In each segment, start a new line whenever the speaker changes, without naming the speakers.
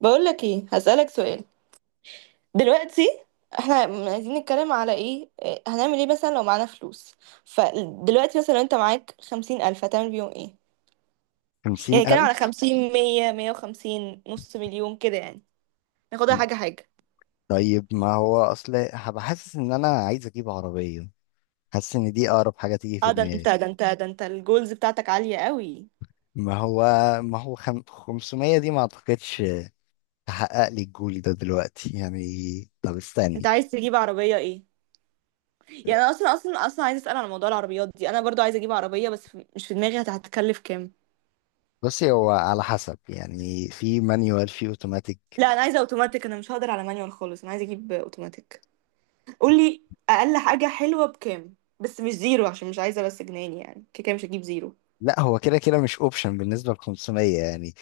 بقول لك ايه، هسألك سؤال. دلوقتي احنا عايزين نتكلم على ايه إيه، هنعمل ايه مثلا لو معانا فلوس؟ فدلوقتي مثلا لو انت معاك 50,000 هتعمل بيهم ايه؟ يعني
خمسين
نتكلم على
ألف.
خمسين، مية، مية وخمسين، نص مليون كده يعني. ناخدها حاجة حاجة.
طيب، ما هو أصل هبقى حاسس إن أنا عايز أجيب عربية. حاسس إن دي أقرب حاجة تيجي في
اه، ده انت
دماغي.
ده انت ده انت الجولز بتاعتك عالية قوي.
ما هو ما هو خم... 500 دي ما أعتقدش تحقق لي الجول ده دلوقتي يعني. طب
انت
استني.
عايز تجيب عربية ايه؟ يعني انا اصلا عايزة أسأل على موضوع العربيات دي. انا برضو عايزة اجيب عربية، بس مش في دماغي. هتكلف كام؟
بصي، هو على حسب يعني، في مانيوال في اوتوماتيك.
لا، انا عايزة اوتوماتيك. انا مش هقدر على مانيوال خالص، انا عايزة اجيب اوتوماتيك. قولي اقل حاجه حلوه بكام؟ بس مش زيرو، عشان مش عايزه بس جنان، يعني كده كده مش هجيب زيرو.
لا، هو كده كده مش اوبشن بالنسبة ل 500 يعني،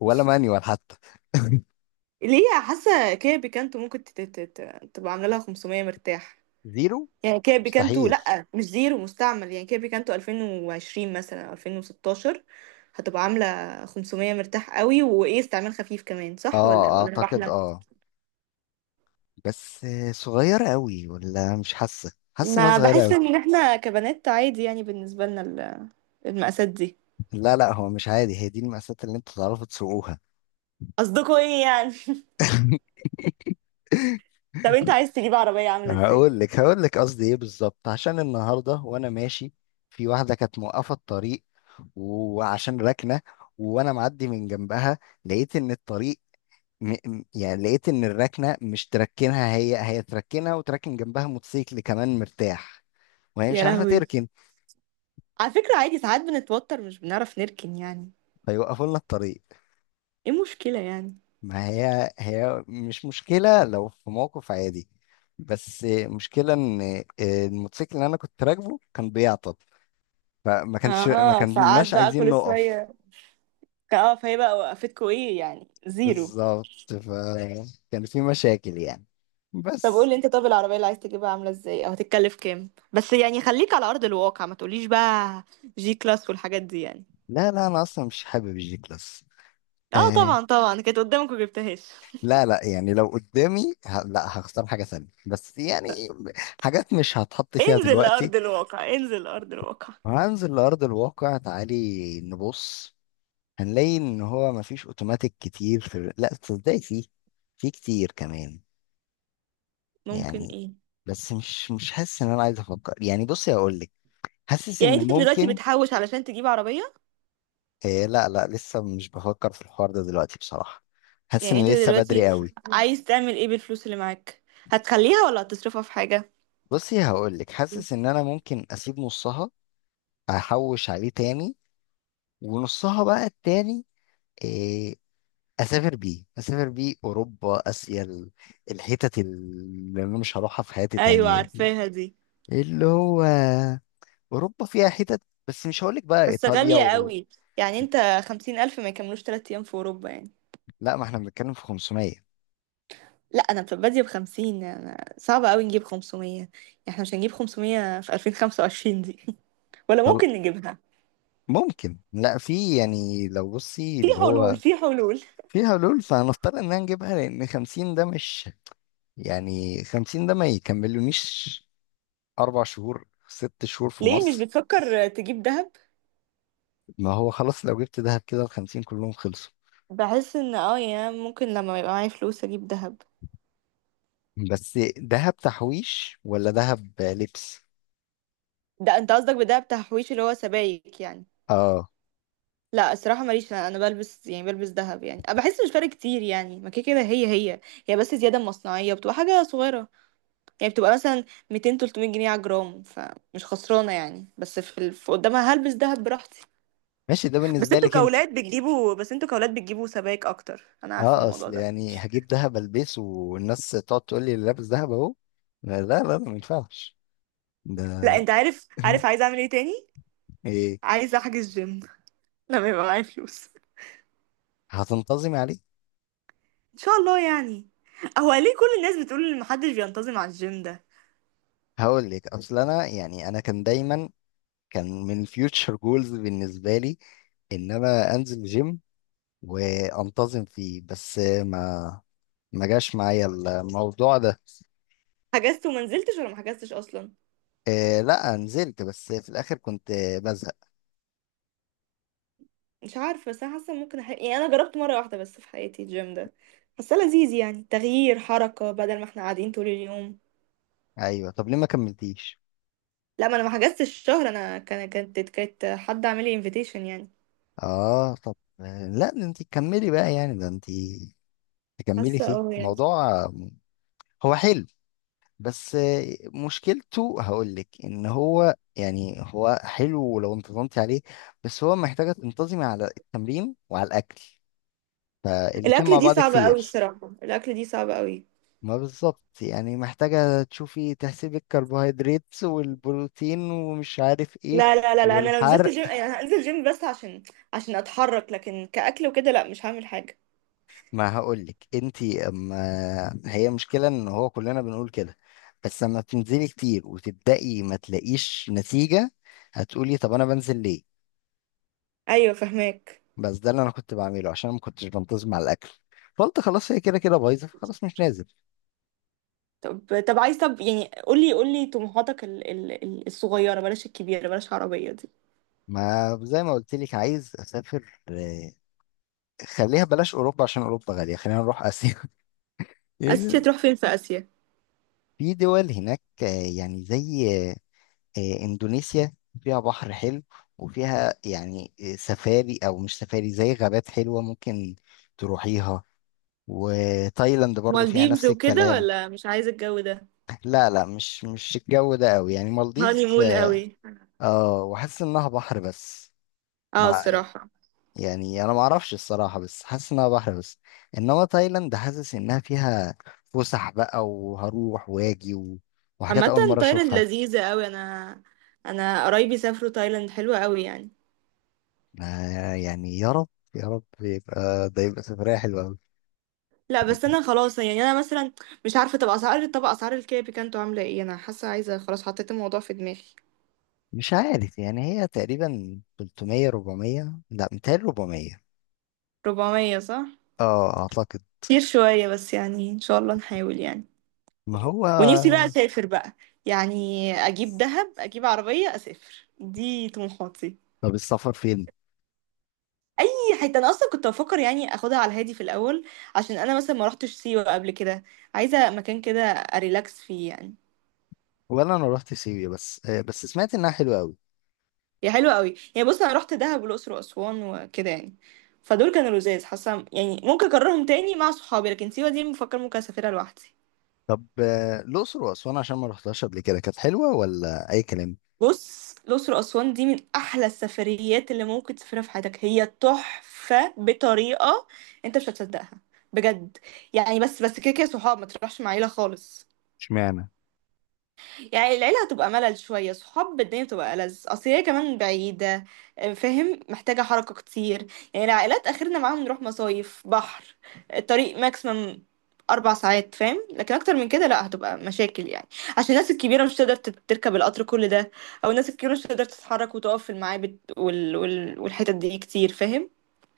ولا مانيوال حتى.
ليه؟ حاسه كده بيكانتو ممكن تبقى عامله لها 500 مرتاح.
زيرو
يعني كده بيكانتو،
مستحيل.
لا مش زيرو، مستعمل. يعني كده بيكانتو 2020 مثلا أو 2016 هتبقى عامله 500 مرتاح قوي، وايه، استعمال خفيف كمان، صح ولا
اه
ولا انا
اعتقد،
بحلم؟
اه. بس صغيرة قوي، ولا مش حاسة حاسس انها
ما
صغيرة
بحس
قوي؟
ان احنا كبنات عادي يعني، بالنسبه لنا المقاسات دي.
لا لا، هو مش عادي، هي دي المقاسات اللي انتوا تعرفوا تسوقوها.
قصدكوا ايه يعني؟ طب انت عايز تجيب عربيه عامله ازاي؟
هقول لك هقول لك قصدي ايه بالظبط. عشان النهاردة وانا ماشي، في واحدة كانت موقفة الطريق، وعشان راكنة وانا معدي من جنبها، لقيت ان الطريق يعني لقيت ان الراكنة مش تركنها، هي تركنها وتركن جنبها موتوسيكل كمان مرتاح، وهي مش
يا
عارفة
لهوي،
تركن،
على فكرة عادي، ساعات بنتوتر مش بنعرف نركن يعني.
فيوقفوا لنا الطريق.
ايه المشكلة يعني؟
ما هي، هي مش مشكلة لو في موقف عادي، بس مشكلة ان الموتوسيكل اللي انا كنت راكبه كان بيعطل، فما كانش ما
اه، ساعات
كناش
بقى
عايزين
كل
نقف.
شوية. اه، فهي بقى وقفتكوا ايه يعني؟ زيرو.
بالظبط، فكان في مشاكل يعني،
طب
بس.
قولي انت، طب العربية اللي عايز تجيبها عاملة ازاي او هتتكلف كام؟ بس يعني خليك على أرض الواقع، ما تقوليش بقى جي كلاس والحاجات دي يعني.
لا لا، انا اصلا مش حابب الجي كلاس.
اه
آه
طبعا طبعا كانت قدامك وجبتهاش.
لا لا يعني، لو قدامي لا، هختار حاجة تانية، بس يعني حاجات مش هتحط فيها
انزل
دلوقتي.
لأرض الواقع، انزل لأرض الواقع.
وهنزل لأرض الواقع، تعالي نبص. هنلاقي ان هو مفيش اوتوماتيك كتير في لا تصدقي، فيه، في كتير كمان
ممكن
يعني.
ايه؟
بس مش حاسس ان انا عايز افكر يعني. بصي هقول لك، حاسس
يعني
ان
انت دلوقتي
ممكن.
بتحوش علشان تجيب عربية؟
آه لا لا، لسه مش بفكر في الحوار ده دلوقتي بصراحة. حاسس
يعني انت
ان لسه
دلوقتي
بدري قوي.
عايز تعمل ايه بالفلوس اللي معاك؟ هتخليها ولا هتصرفها في حاجة؟
بصي هقول لك، حاسس ان انا ممكن اسيب نصها، احوش عليه تاني، ونصها بقى التاني، آه، اسافر بيه، اسافر بيه اوروبا، اسيا، الحتت اللي انا مش هروحها في حياتي
ايوه،
تانية دي.
عارفاها دي.
اللي هو اوروبا فيها حتت، بس مش هقولك بقى
بس
ايطاليا
غالية قوي. يعني انت خمسين الف ما يكملوش 3 ايام في اوروبا يعني.
لا، ما احنا بنتكلم في 500.
لا، انا بادية بخمسين، يعني صعب قوي نجيب 500 يعني. احنا مش هنجيب 500 في 2025 دي. ولا
طل...
ممكن نجيبها؟
ممكن، لا، في يعني، لو بصي
في
اللي
حلول،
هو
في حلول.
في حلول، فهنضطر ان نجيبها، لان 50 ده مش يعني، 50 ده ما يكملونيش اربع شهور، ست شهور في
ليه مش
مصر.
بتفكر تجيب دهب؟
ما هو خلاص، لو جبت دهب كده ال 50 كلهم خلصوا.
بحس ان اه يعني ممكن لما يبقى معايا فلوس اجيب دهب.
بس دهب تحويش ولا دهب لبس؟
ده انت قصدك بدهب تحويش اللي هو سبايك يعني؟
اه.
لا الصراحة ماليش، أنا بلبس، يعني بلبس دهب، يعني أنا بحس مش فارق كتير يعني، ما كده كده هي هي، هي بس زيادة مصنعية بتبقى حاجة صغيرة. يعني بتبقى مثلا 200 300 جنيه على جرام، فمش خسرانة يعني. بس في، في قدامها هلبس دهب براحتي.
ماشي، ده بالنسبة لك انت.
بس انتوا كأولاد بتجيبوا سبائك اكتر، انا عارفة
اه
الموضوع
اصل
ده.
يعني، هجيب دهب البسه والناس تقعد تقول لي: اللي لابس دهب اهو؟ لا لا لا، ما ينفعش
لا
ده.
انت عارف، عايزة اعمل ايه تاني؟
ايه؟
عايزة احجز جيم. لما يبقى معايا فلوس.
هتنتظمي عليه؟
ان شاء الله يعني. هو ليه كل الناس بتقول ان محدش بينتظم على الجيم ده؟
هقول لك، اصل انا يعني، انا كان دايما، كان من الفيوتشر جولز بالنسبه لي ان انا انزل جيم وانتظم فيه، بس ما جاش معايا الموضوع ده.
حجزت وما نزلتش، ولا ما حجزتش اصلا؟
إيه، لا نزلت، بس في الاخر كنت بزهق.
مش عارفة، بس أنا حاسة ممكن يعني أنا جربت مرة واحدة بس في حياتي الجيم ده، حاسة لذيذ يعني، تغيير حركة بدل ما احنا قاعدين طول اليوم.
ايوه، طب ليه ما كملتيش؟
لا ما أنا ما حجزتش الشهر. أنا كانت حد عامل لي invitation يعني.
اه طب لا، ده انت كملي بقى يعني، ده انت تكملي
حاسة
فيه
اه يعني.
موضوع. هو حلو، بس مشكلته، هقول لك ان هو يعني، هو حلو لو انتظمتي عليه، بس هو محتاجة تنتظمي على التمرين وعلى الاكل، فالاتنين
الأكل
مع
دي
بعض
صعبة أوي
كتير.
الصراحة، الأكل دي صعبة أوي.
ما بالظبط يعني، محتاجة تشوفي تحسبي الكربوهيدرات والبروتين ومش عارف ايه،
لا لا لا لا، أنا لو نزلت
والحرق.
جيم يعني هنزل جيم بس عشان، أتحرك، لكن كأكل وكده لا، مش هعمل حاجة.
ما هقولك، انتي اما، هي مشكلة ان هو كلنا بنقول كده، بس لما بتنزلي كتير وتبدأي ما تلاقيش نتيجة، هتقولي طب انا بنزل ليه.
أيوة فهماك.
بس ده اللي انا كنت بعمله، عشان ما كنتش بنتظم على الاكل، فقلت خلاص هي كده كده بايظة، خلاص مش نازل.
طب يعني، قولي قولي طموحاتك الصغيرة، بلاش الكبيرة، بلاش عربية دي.
ما زي ما قلت لك، عايز اسافر. خليها بلاش اوروبا، عشان اوروبا غالية، خلينا نروح اسيا.
آسيا، تروح فين في آسيا؟
في دول هناك يعني زي إندونيسيا، فيها بحر حلو، وفيها يعني سفاري، أو مش سفاري، زي غابات حلوة ممكن تروحيها. وتايلاند برضو فيها
مالديفز
نفس
وكده
الكلام.
ولا مش عايزة الجو ده؟
لا لا، مش الجو ده قوي، يعني
هاني
مالديفز.
مون قوي.
اه، وحاسس انها بحر بس،
اه
مع،
الصراحة.
يعني انا ما اعرفش الصراحة، بس حاسس انها بحر بس. انما تايلاند حاسس انها فيها فسح بقى، وهروح واجي وحاجات
عامة
اول مرة
تايلاند
اشوفها.
لذيذة قوي. انا انا قرايبي سافروا تايلاند، حلوة قوي يعني.
آه يعني، يا رب، يا رب يبقى ده، يبقى سفرية حلوة.
لا بس انا خلاص يعني، انا مثلا مش عارفة. طب اسعار، طب اسعار الكاب كانتوا عاملة ايه؟ انا حاسة عايزة خلاص، حطيت الموضوع في دماغي.
مش عارف يعني، هي تقريبا 300 400، لا 200 400.
400، صح؟
اه اعتقد.
كتير شوية بس يعني، ان شاء الله نحاول يعني.
ما هو.
ونفسي بقى اسافر بقى يعني. اجيب دهب، اجيب عربية، اسافر، دي طموحاتي.
طب السفر فين؟
اي حته. انا اصلا كنت بفكر يعني اخدها على الهادي في الاول، عشان انا مثلا ما روحتش سيوه قبل كده. عايزه مكان كده اريلاكس فيه يعني.
ولا انا رحت سيوة، بس بس سمعت انها حلوة قوي.
هي حلوه قوي يعني. بص انا رحت دهب والاقصر واسوان وكده يعني، فدول كانوا لذاذ، حاسه يعني ممكن اكررهم تاني مع صحابي. لكن سيوه دي مفكر ممكن اسافرها لوحدي.
طب الاقصر واسوان، عشان ما رحتهاش قبل كده، كانت حلوة ولا اي كلام؟
بص الاقصر واسوان دي من احلى السفريات اللي ممكن تسافرها في حياتك، هي تحفه بطريقه انت مش هتصدقها، بجد. يعني بس كده كده صحاب، ما تروحش مع عيله خالص.
اشمعنى؟
يعني العيلة هتبقى ملل شوية، صحاب الدنيا بتبقى ألذ، أصل هي كمان بعيدة، آه، فاهم؟ محتاجة حركة كتير. يعني العائلات آخرنا معاهم نروح مصايف بحر، الطريق ماكسيمم 4 ساعات فاهم. لكن أكتر من كده لأ، هتبقى مشاكل يعني. عشان الناس الكبيرة مش تقدر تركب القطر كل ده، أو الناس الكبيرة مش تقدر تتحرك وتقف في المعابد والحتت دي كتير، فاهم؟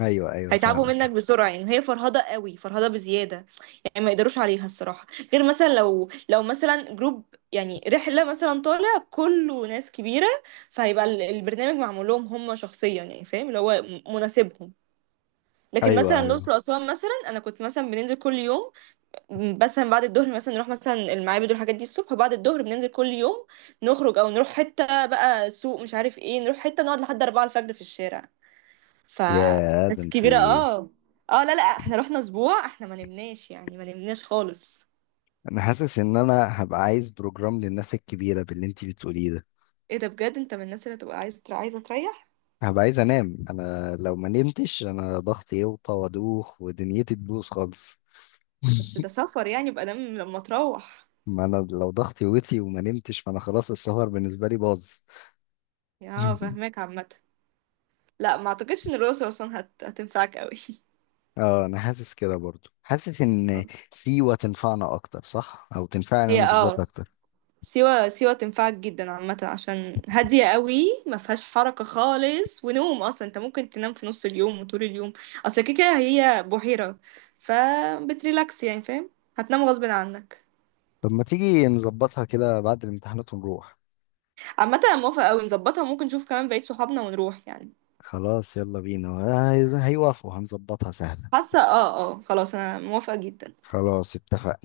ايوه ايوه،
هيتعبوا منك
فاهمك.
بسرعة. يعني هي فرهضة قوي، فرهضة بزيادة يعني، ما يقدروش عليها الصراحة. غير مثلا لو مثلا جروب، يعني رحلة مثلا طالع كله ناس كبيرة، فهيبقى البرنامج معمول لهم هم شخصيا يعني، فاهم؟ اللي هو مناسبهم. لكن
ايوه
مثلا
ايوه.
الأقصر وأسوان، مثلا أنا كنت مثلا بننزل كل يوم، مثلا بعد الظهر، مثلا نروح مثلا المعابد والحاجات دي الصبح، وبعد الظهر بننزل كل يوم، نخرج أو نروح حتة بقى سوق مش عارف ايه، نروح حتة نقعد لحد 4 الفجر في الشارع. ف،
يا ده
ناس كبيرة
انتي.
اه. اه لا لا، احنا رحنا أسبوع، احنا ما نمناش يعني، ما نمناش خالص.
انا حاسس ان انا هبقى عايز بروجرام للناس الكبيرة باللي انتي بتقوليه ده.
ايه ده؟ بجد انت من الناس اللي تبقى عايز، تريح.
هبقى عايز انام، انا لو ما نمتش انا ضغطي يوطى وادوخ ودنيتي تبوظ خالص.
بس ده سفر يعني، يبقى دام لما تروح.
ما انا لو ضغطي وطي وما نمتش، فانا خلاص السهر بالنسبه لي باظ.
يا فاهماك، عامه. لا ما اعتقدش ان الأقصر اصلا هتنفعك قوي.
اه، انا حاسس كده برضو، حاسس
آه.
ان سيوة تنفعنا اكتر، صح؟ او تنفعني
هي
انا بالذات
اه،
اكتر.
سيوة تنفعك جدا، عامة عشان هادية قوي ما فيهاش حركة خالص، ونوم، اصلا انت ممكن تنام في نص اليوم وطول اليوم. اصل كده كده هي بحيرة، فبتريلاكس يعني، فاهم؟ هتنام غصب عنك.
طب ما تيجي نظبطها كده بعد الامتحانات ونروح.
عامة انا موافقة قوي، نظبطها ممكن، نشوف كمان بقية صحابنا ونروح يعني.
خلاص يلا بينا، هيوافقوا، هنظبطها سهله.
حاسة اه، اه خلاص انا موافقة جدا.
خلاص اتفق.